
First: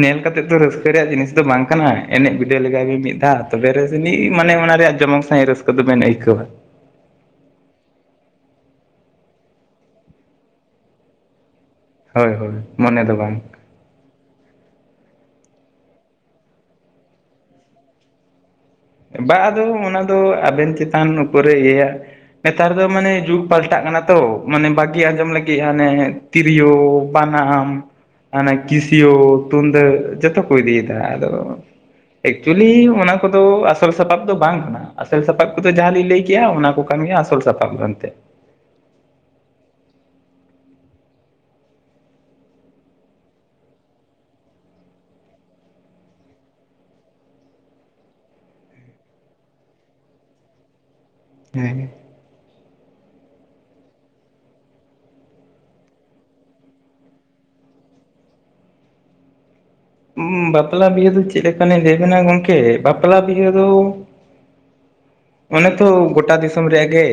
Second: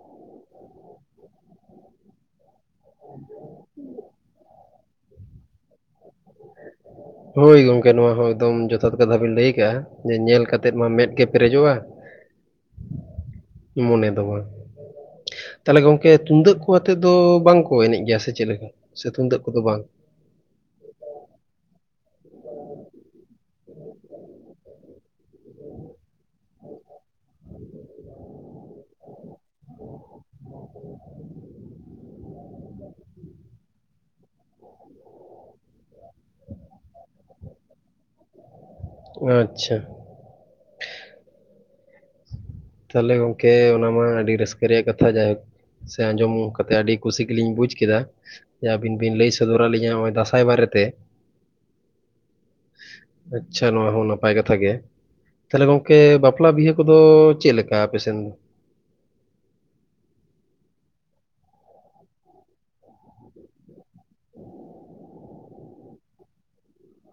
ᱧᱮᱞ ᱠᱟᱛᱮᱜ ᱫᱚ ᱨᱟᱹᱥᱠᱟᱹ ᱨᱮᱭᱟᱜ ᱡᱤᱱᱤᱥ ᱫᱚ ᱵᱟᱝ ᱠᱟᱱᱟ ᱮᱱᱮᱡ ᱵᱤᱰᱟᱹᱣ ᱞᱮᱜᱟᱭ ᱵᱤᱱ ᱢᱤᱫ ᱫᱷᱟᱣ᱾ ᱛᱚᱵᱮ ᱨᱮᱥᱮ ᱢᱤᱜ ᱢᱟᱱᱮ ᱚᱱᱟ ᱨᱮᱭᱟᱜ ᱡᱚᱢᱚᱠ ᱥᱟᱸᱦᱤᱜ ᱨᱟᱹᱥᱠᱟᱹ ᱫᱚᱵᱱ ᱟᱹᱭᱠᱟᱹᱣᱟ᱾ ᱦᱳᱭ ᱜᱚᱝᱠᱮ ᱱᱚᱣᱟ ᱦᱚᱸ ᱮᱠᱫᱚᱢ ᱡᱚᱛᱷᱟᱛ ᱠᱟᱛᱷᱟ ᱵᱤᱱ ᱞᱟᱹᱭ ᱠᱟᱜ-ᱟ᱾ ᱡᱮ ᱧᱮᱞ ᱠᱟᱛᱮᱫ ᱢᱟ ᱢᱮᱫ ᱜᱮ ᱯᱮᱨᱮᱡᱚᱜ-ᱟ ᱦᱳᱭ ᱦᱳᱭ ᱢᱚᱱᱮ ᱫᱚ ᱵᱟᱝ᱾ ᱢᱚᱱᱮ ᱫᱚ ᱵᱟᱝ᱾ ᱛᱟᱦᱞᱮ ᱜᱚᱝᱠᱮ ᱛᱩᱢᱫᱟᱹᱜ ᱠᱚ ᱟᱛᱮᱫ ᱫᱚ ᱵᱟᱝᱠᱚ ᱮᱱᱮᱡ ᱜᱮᱭᱟ ᱥᱮ ᱪᱮᱜ ᱞᱮᱠᱟ? ᱥᱮ ᱵᱟ ᱛᱩᱢᱫᱟᱹᱜ ᱠᱚᱫᱚ ᱟᱫᱚ ᱵᱟᱝ? ᱚᱱᱟ ᱫᱚ ᱟᱵᱮᱱ ᱪᱮᱛᱟᱱ ᱩᱯᱚᱨᱮ ᱤᱭᱟᱹᱭᱟ᱾ ᱱᱮᱛᱟᱨ ᱫᱚ ᱢᱟᱱᱮ ᱡᱩᱜᱽ ᱯᱟᱞᱴᱟᱜ ᱠᱟᱱᱟ ᱛᱚ ᱢᱟᱱᱮ ᱵᱟᱜᱤ ᱟᱸᱡᱚᱢ ᱞᱟᱹᱜᱤᱜ ᱦᱟᱱᱮ᱾ ᱛᱤᱨᱤᱭᱳ ᱵᱟᱱᱟᱢ᱾ ᱦᱟᱱᱮ ᱠᱤᱥᱤᱭᱳ ᱛᱩᱱᱫᱟᱹᱜ ᱡᱚᱛᱚ ᱠᱚ ᱤᱫᱤᱭᱮᱫᱟ ᱟᱫᱚ᱾ ᱮᱠᱪᱩᱭᱮᱞᱤ ᱚᱱᱟ ᱠᱚᱫᱚ ᱟᱥ ᱥᱚᱞ ᱥᱟᱯᱟᱵ ᱫᱚ ᱵᱟᱝ ᱠᱟᱱᱟ ᱟᱥᱚᱞ ᱥᱟᱯᱟᱵ ᱠᱚᱫᱚ ᱡᱟᱸᱦᱟ ᱞᱤᱧ ᱞᱟᱹᱭ ᱠᱮᱜ-ᱟ ᱚᱱᱟ ᱠᱚ ᱠᱟᱱ ᱜᱮᱭᱟ ᱟᱥᱚᱞ ᱥᱟᱯᱟᱵ ᱫᱚ ᱮᱱᱛᱮᱜ᱾ ᱟᱪᱪᱷᱟ᱾ ᱛᱟᱦᱞᱮ ᱜᱚᱢᱠᱮ ᱚᱱᱟ ᱢᱟ ᱟᱹᱰᱤ ᱨᱟᱹᱥᱠᱟᱹ ᱨᱮᱭᱟᱜ ᱠᱟᱛᱷᱟ ᱡᱟᱭᱦᱳᱠ᱾ ᱥᱮ ᱟᱸᱡᱚᱢ ᱠᱟᱛᱮ ᱟᱰᱤ ᱠᱩᱥᱤ ᱜᱮᱞᱤᱧ ᱵᱩᱡᱽ ᱠᱮᱫᱟ᱾ ᱡᱮ ᱟᱵᱤᱱ ᱵᱤᱱ ᱞᱟᱹᱭ ᱥᱚᱫᱚᱨᱟ ᱞᱤᱧᱟ ᱱᱚᱜ-ᱚᱭ ᱫᱟᱸᱥᱟᱭ ᱵᱟᱨᱮᱛᱮ᱾ ᱦᱮᱸ᱾ [inaudible] ᱟᱪᱪᱷᱟ ᱱᱚᱣᱟ ᱦᱚᱸ ᱱᱟᱯᱟᱭ ᱠᱟᱛᱷᱟ ᱜᱮ ᱛᱟᱦᱞᱮ ᱜᱚᱝᱠᱮ ᱵᱟᱯᱞᱟ ᱵᱤᱦᱟᱹ ᱠᱚᱫᱚ᱾ ᱪᱮᱜ ᱞᱮᱠᱟ ᱟᱯᱮᱥᱮᱱ ᱫᱚ᱾ ᱩᱢ ᱵᱟᱯᱞᱟ ᱵᱤᱦᱟᱹ ᱫᱚ ᱪᱮᱜ ᱞᱮᱠᱟᱱᱟᱜ ᱞᱟᱹᱭᱵᱮᱱᱟ ᱜᱚᱢᱠᱮ ᱵᱟᱯᱞᱟ ᱵᱤᱦᱟᱹ ᱫᱚ᱾ ᱚᱱᱮ ᱛᱷᱚ ᱜᱚᱴᱟ ᱫᱤᱥᱚᱢ ᱫᱤᱥᱚᱢ ᱨᱮᱭᱟᱜ-ᱜᱮ᱾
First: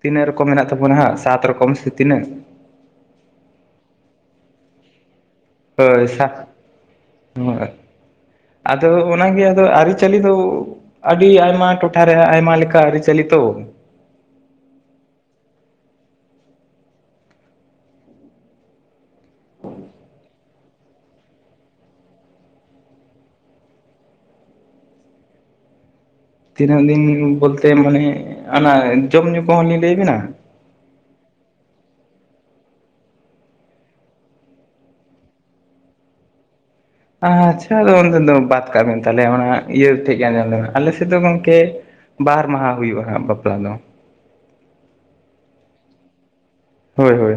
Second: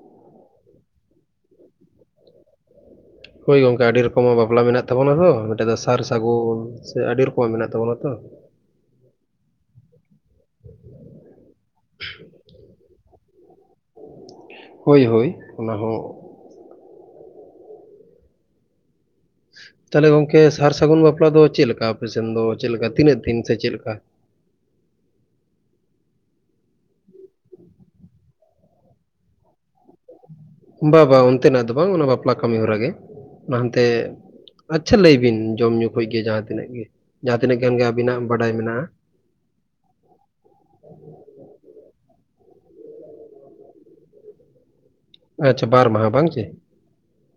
ᱛᱤᱱᱟᱹᱜ ᱨᱚᱠᱚᱢ ᱢᱮᱱᱟᱜ ᱛᱟᱵᱚᱱᱟ ᱦᱟᱸᱜ ᱥᱟᱛ ᱨᱚᱠᱚᱢ ᱥᱮ ᱛᱤᱱᱟᱹᱜ᱾ ᱦᱳᱭ ᱜᱚᱝᱠᱮ ᱟᱰᱤ ᱨᱚᱠᱚᱢᱟᱜ ᱵᱟᱯᱞᱟ ᱢᱮᱱᱟᱜ ᱛᱟᱵᱚᱱᱟ ᱛᱚ ᱢᱮᱴᱮᱜ ᱫᱚ ᱥᱟᱨ ᱦᱳᱭ ᱥᱟᱛ ᱥᱟᱜᱩᱱ ᱥᱮ ᱟᱰᱤ ᱨᱚᱠᱚᱢᱟᱜ ᱦᱳᱭ ᱢᱮᱱᱟᱜ ᱛᱟᱵᱚᱱᱟ ᱛᱚ᱾ ᱟᱫᱚ ᱚᱱᱟᱜᱮ ᱟᱫᱚ ᱟᱨᱤᱪᱟᱞᱤ ᱫᱚ᱾ ᱟᱰᱤ ᱟᱭᱢᱟ ᱴᱚᱴᱷᱟᱨᱮ ᱦᱟᱸᱜ ᱟᱭᱢᱟ ᱞᱮᱠᱟ ᱟᱨᱤᱪᱟᱞᱤ ᱛᱚ᱾ ᱦᱳᱭ ᱦᱳᱭ ᱚᱱᱟ ᱦᱚᱸ᱾ ᱛᱟᱦᱚᱞᱮ ᱜᱚᱝᱠᱮ ᱥᱟᱨ ᱥᱟᱹᱜᱩᱱ ᱵᱟᱯᱞᱟ ᱫᱚ ᱪᱮᱫ ᱞᱮᱠᱟ ᱟᱯᱮᱥᱮᱱ ᱫᱚ ᱪᱮᱫ ᱞᱮᱠᱟ ᱛᱤᱱᱟᱹᱜ ᱫᱤᱱ ᱥᱮ ᱪᱮᱫ ᱞᱮᱠᱟ? ᱛᱤᱱᱟᱹᱜ ᱫᱤᱱ ᱵᱚᱞᱛᱮ ᱢᱟᱱᱮ ᱟᱱᱟ ᱡᱚᱢ ᱧᱩ ᱠᱚᱦᱚᱸ ᱞᱤᱧ ᱞᱟᱹᱭ‌ᱟᱵᱮᱱᱟ? ᱵᱟ ᱵᱟᱝ ᱚᱱᱛᱮᱱᱟᱜ ᱫᱚ ᱵᱟᱝ ᱚᱱᱟ ᱵᱟᱯᱞᱟ ᱠᱟᱹᱢᱤ ᱦᱚᱨᱟ ᱜᱮ ᱚᱱᱟ ᱦᱟᱱᱛᱮ ᱟᱪᱪᱷᱟ ᱞᱟᱹᱭ ᱵᱤᱱ ᱡᱚᱢᱧᱩ ᱠᱷᱚᱡ ᱜᱮ ᱡᱟᱦᱟᱸ ᱛᱤᱱᱟᱹᱜ ᱜᱮ, ᱡᱟᱦᱟᱸ ᱛᱤᱱᱟᱹᱜ ᱟᱪᱪᱷᱟ ᱜᱟᱱ ᱜᱮ ᱟᱫᱚ ᱚᱱᱛᱮ ᱟᱹᱵᱤᱱᱟᱜ ᱫᱚ ᱵᱟᱰᱟᱭ ᱵᱟᱫ ᱠᱟᱜ ᱢᱮᱱᱟᱜᱼᱟ ᱵᱮᱱ ᱛᱟᱦᱚᱞᱮ ᱚᱱᱟ ᱤᱭᱟᱹ ᱴᱷᱮᱡ ᱜᱮ ᱟᱸᱡᱚᱢ ᱞᱮᱢ, ᱟᱞᱮ ᱥᱮᱫ ᱫᱚ ᱜᱚᱝᱠᱮ ᱵᱟᱨ ᱢᱟᱦᱟ ᱦᱩᱭᱩᱜ-ᱟ ᱦᱟᱸᱜ ᱵᱟᱯᱞᱟ ᱫᱚ᱾ ᱟᱪᱪᱷᱟ ᱵᱟᱨ ᱢᱟᱦᱟᱸ, ᱵᱟᱝ ᱪᱮ? ᱦᱳᱭ ᱦᱳᱭ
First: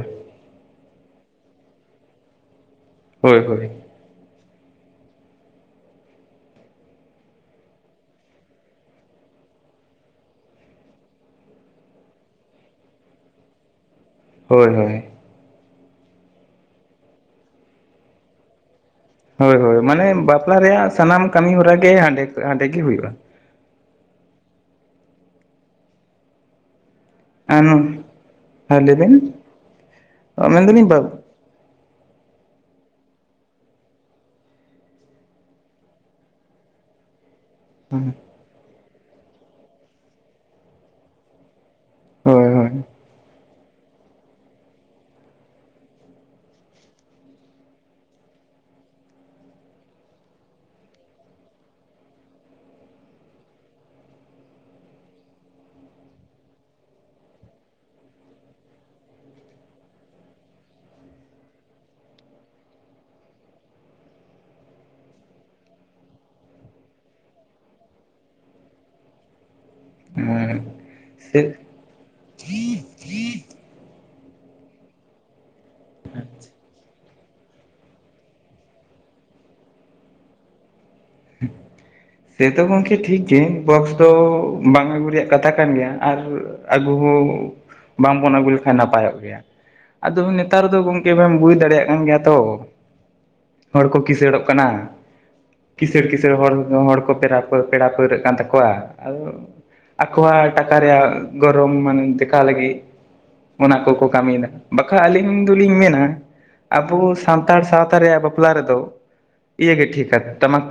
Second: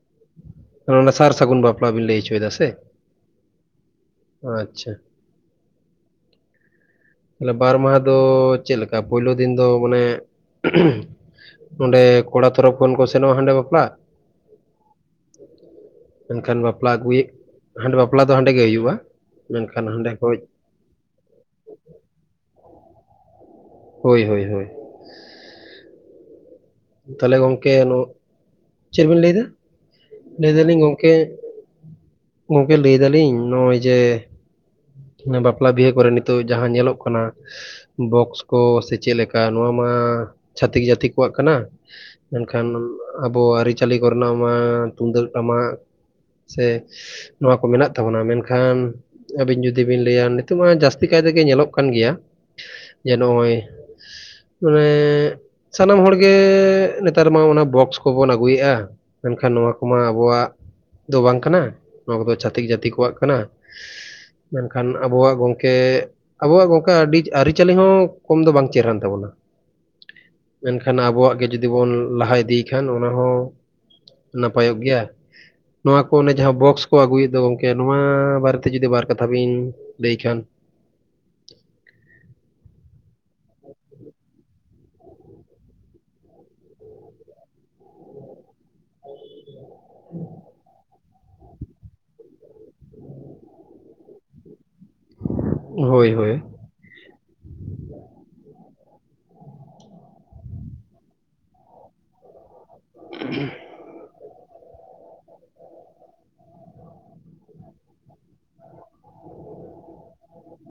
ᱚᱱᱟ ᱥᱟᱨ ᱥᱟᱹᱜᱩᱱ ᱵᱟᱯᱞᱟ ᱵᱤᱱ ᱞᱟᱹᱭᱪᱚᱭ ᱫᱟ ᱥᱮ? ᱦᱳᱭ, ᱦᱳᱭ, ᱚ ᱟᱪᱪᱷᱟ, ᱛᱟᱦᱚᱞᱮ ᱵᱟᱨ ᱢᱟᱦᱟᱸ ᱫᱚ ᱪᱮᱫ ᱞᱮᱠᱟ? ᱯᱳᱭᱞᱳ ᱫᱤᱱ ᱫᱚ ᱢᱟᱱᱮ ᱱᱚᱸᱰᱮ ᱠᱚᱲᱟ ᱛᱚᱨᱚᱯᱷ ᱠᱷᱚᱱ ᱠᱚ ᱥᱮᱱᱚᱜ-ᱟ ᱦᱟᱸᱰᱮ ᱵᱟᱯᱞᱟᱜ? ᱦᱳᱭ, ᱦᱳᱭ, ᱮᱱᱠᱷᱟᱱ ᱵᱟᱯᱞᱟ ᱟᱹᱜᱩᱭᱮᱜ ᱦᱟᱸᱰᱮ ᱵᱟᱯᱞᱟ ᱫᱚ ᱦᱟᱸᱰᱮ ᱜᱮ ᱦᱩᱭᱩᱜ-ᱟ᱾ ᱦᱳᱭ, ᱦᱳᱭ, ᱢᱟᱱᱮ ᱵᱟᱯᱞᱟ ᱨᱮᱭᱟᱜ ᱥᱟᱱᱟᱢ ᱠᱟᱹᱢᱤ ᱦᱚᱨᱟ ᱜᱮ ᱦᱟᱸᱰᱮ ᱠᱷᱚᱡ ᱦᱟᱸᱰᱮ ᱜᱮ ᱦᱩᱭᱩᱜᱼᱟ᱾ ᱦᱳᱭ, ᱦᱳᱭ, ᱦᱳᱭ, ᱛᱟᱦᱚᱞᱮ ᱟᱨ ᱜᱚᱝᱠᱮ ᱱᱚᱜ, ᱦᱮᱸ ᱞᱟᱹᱭ ᱪᱮᱫ ᱵᱤᱱ ᱵᱮᱱ ᱞᱟᱹᱭᱫᱟ? ᱞᱟᱹᱭ ᱫᱟᱞᱤᱧ ᱢᱮᱱᱫᱟᱞᱤᱧ ᱵᱟ ᱜᱚᱝᱠᱮ ᱜᱚᱝᱠᱮ ᱞᱟᱹᱭ ᱫᱟᱞᱤᱧ ᱱᱚᱜ-ᱚᱭ ᱡᱮ ᱵᱟᱯᱞᱟ ᱵᱤᱦᱟᱹ ᱠᱚᱨᱮ ᱱᱤᱛᱚᱜ ᱡᱟᱦᱟᱸ ᱧᱮᱞᱚᱜ ᱠᱟᱱᱟ ᱵᱚᱠᱥ ᱠᱚ ᱥᱮ ᱪᱮᱫᱞᱮᱠᱟ ᱱᱚᱣᱟ ᱢᱟ ᱪᱷᱟᱹᱛᱤᱠ ᱡᱟᱹᱛᱤ ᱠᱚᱣᱟᱜ ᱠᱟᱱᱟ, ᱦᱳᱭ ᱢᱮᱱᱠᱷᱟᱱ ᱦᱳᱭ ᱟᱵᱚ ᱟᱹᱨᱤᱪᱟᱹᱞᱤ ᱠᱚᱨᱮᱱᱟᱜ ᱢᱟ ᱛᱩᱢᱫᱟᱹᱜ ᱴᱟᱢᱟᱠ, ᱥᱮ ᱱᱚᱣᱟ ᱠᱚ ᱢᱮᱱᱟᱜ ᱛᱟᱵᱚᱱᱟ ᱢᱮᱱᱠᱷᱟᱱ ᱟᱹᱵᱤᱱ ᱡᱩᱫᱤ ᱵᱤᱱ ᱞᱟᱹᱭᱟ ᱱᱤᱛᱚᱜ ᱢᱟ ᱡᱟᱹᱥᱛᱤ ᱠᱟᱭ ᱛᱮᱜᱮ ᱧᱮᱞᱚᱜ ᱠᱟᱱ ᱜᱮᱭᱟ, ᱡᱮ ᱱᱚᱜ-ᱚᱭ ᱢᱟᱱᱮ ᱥᱟᱱᱟᱢ ᱦᱚᱲ ᱜᱮ ᱮᱻ ᱱᱮᱛᱟᱨ ᱢᱟ ᱚᱱᱟ ᱵᱚᱠᱥ ᱠᱚᱵᱚᱱ ᱟᱹᱜᱩᱭᱮᱜ-ᱟ, ᱢᱮᱱᱠᱷᱟᱱ ᱱᱚᱣᱟ ᱠᱚᱢᱟ ᱟᱵᱚᱣᱟᱜ ᱫᱚ ᱵᱟᱝ ᱠᱟᱱᱟ ᱱᱚᱣᱟ ᱠᱚᱫᱚ ᱪᱷᱟᱹᱛᱤᱠ ᱡᱟᱹᱛᱤ ᱠᱚᱣᱟᱜ ᱠᱟᱱᱟ᱾ ᱢᱮᱱᱠᱷᱟᱱ ᱟᱵᱚᱣᱟᱜ ᱜᱚᱝᱠᱮ ᱟᱵᱚᱣᱟᱜ ᱜᱚᱝᱠᱮ ᱟᱹᱰᱤ ᱟᱹᱨᱤᱪᱟᱹᱞᱤ ᱦᱚᱸ ᱠᱚᱢ ᱫᱚ ᱵᱟᱝ ᱪᱮᱨᱦᱨᱟᱱ ᱛᱟᱵᱚᱱᱟ, ᱦᱮᱸ, ᱢᱮᱱᱠᱷᱟᱱ ᱟᱵᱚᱣᱟᱜ ᱥᱮ ᱜᱮ ᱡᱩᱫᱤ ᱡᱩᱫᱤᱵᱚᱱ ᱞᱟᱦᱟ ᱤᱫᱤ ᱠᱷᱟᱱ ᱚᱱᱟ ᱦᱚᱸ ᱱᱟᱯᱟᱭᱚᱜ ᱜᱮᱭᱟ᱾ ᱱᱚᱣᱟ ᱠᱚ ᱚᱱᱮ ᱡᱟᱦᱟᱸ ᱵᱚᱠᱥ ᱠᱚ ᱟᱹᱜᱩᱭᱮᱫ ᱫᱚ ᱜᱚᱝᱠᱮ ᱱᱚᱣᱟ ᱵᱟᱨᱮᱛᱮ ᱡᱩᱫᱤ ᱵᱟᱨ ᱠᱟᱛᱷᱟ ᱵᱤᱱ ᱞᱟᱹᱭ ᱠᱷᱟᱱ? [unintelligible] ᱥᱮ ᱛᱚ ᱜᱚᱢᱠᱮ ᱴᱷᱤᱠ ᱜᱮ ᱵᱚᱠᱥ ᱫᱚ ᱵᱟᱝ ᱟᱹᱜᱩ ᱨᱮᱭᱟᱜ ᱠᱟᱛᱷᱟ ᱠᱟᱱ ᱜᱮᱭᱟ, ᱟᱨ ᱟᱹᱜᱩ ᱦᱚᱸ ᱵᱟᱝᱵᱚᱱ ᱟᱹᱜᱩ ᱞᱮᱠᱷᱟᱱ ᱱᱟᱯᱟᱭᱚᱜ ᱜᱮᱭᱟ᱾ ᱟᱫᱚ ᱱᱮᱛᱟᱨ ᱫᱚ ᱜᱚᱝ ᱠᱮ ᱰᱮᱱ ᱵᱩᱡᱽ ᱫᱟᱲᱮᱭᱟᱜ ᱠᱟᱱ ᱜᱮᱭᱟ ᱛᱚ ᱦᱚᱲ ᱠᱚ ᱠᱤᱥᱟᱹᱲᱚᱜ ᱠᱟᱱᱟ᱾ ᱠᱤᱥᱟᱹᱲ ᱦᱳᱭ ᱠᱤᱥᱟᱹᱲ ᱦᱳᱭ ᱦᱚᱲ ᱦᱚᱲ ᱠᱚ ᱯᱮᱨᱟ ᱯᱮᱲᱟ ᱯᱟᱹᱲᱣᱟᱹᱜ ᱠᱟᱱ ᱛᱟᱠᱚᱣᱟ᱾ ᱟᱫᱚ ᱟᱠᱚᱣᱟᱜ ᱴᱟᱠᱟ ᱨᱮᱭᱟᱜ ᱜᱚᱨᱚᱢ ᱢᱟᱱᱮ ᱫᱮᱠᱷᱟᱣ ᱞᱟᱹᱜᱤᱫ [inaudible] ᱚᱱᱟ ᱠᱚᱠᱚ ᱠᱟᱹᱢᱤᱭᱮᱫᱟ᱾ ᱵᱟᱠᱷᱟᱡ ᱟᱹᱞᱤᱧ ᱫᱚᱞᱤᱧ ᱢᱮᱱᱟ ᱟᱵᱚ ᱥᱟᱱᱛᱟᱲ ᱥᱟᱶᱛᱟ ᱨᱮᱭᱟᱜ ᱵᱟᱯᱞᱟ ᱨᱮᱫᱚ ᱤᱭᱟᱹ ᱜᱮ ᱴᱷᱤᱠᱟ ᱴᱟᱢᱟᱠ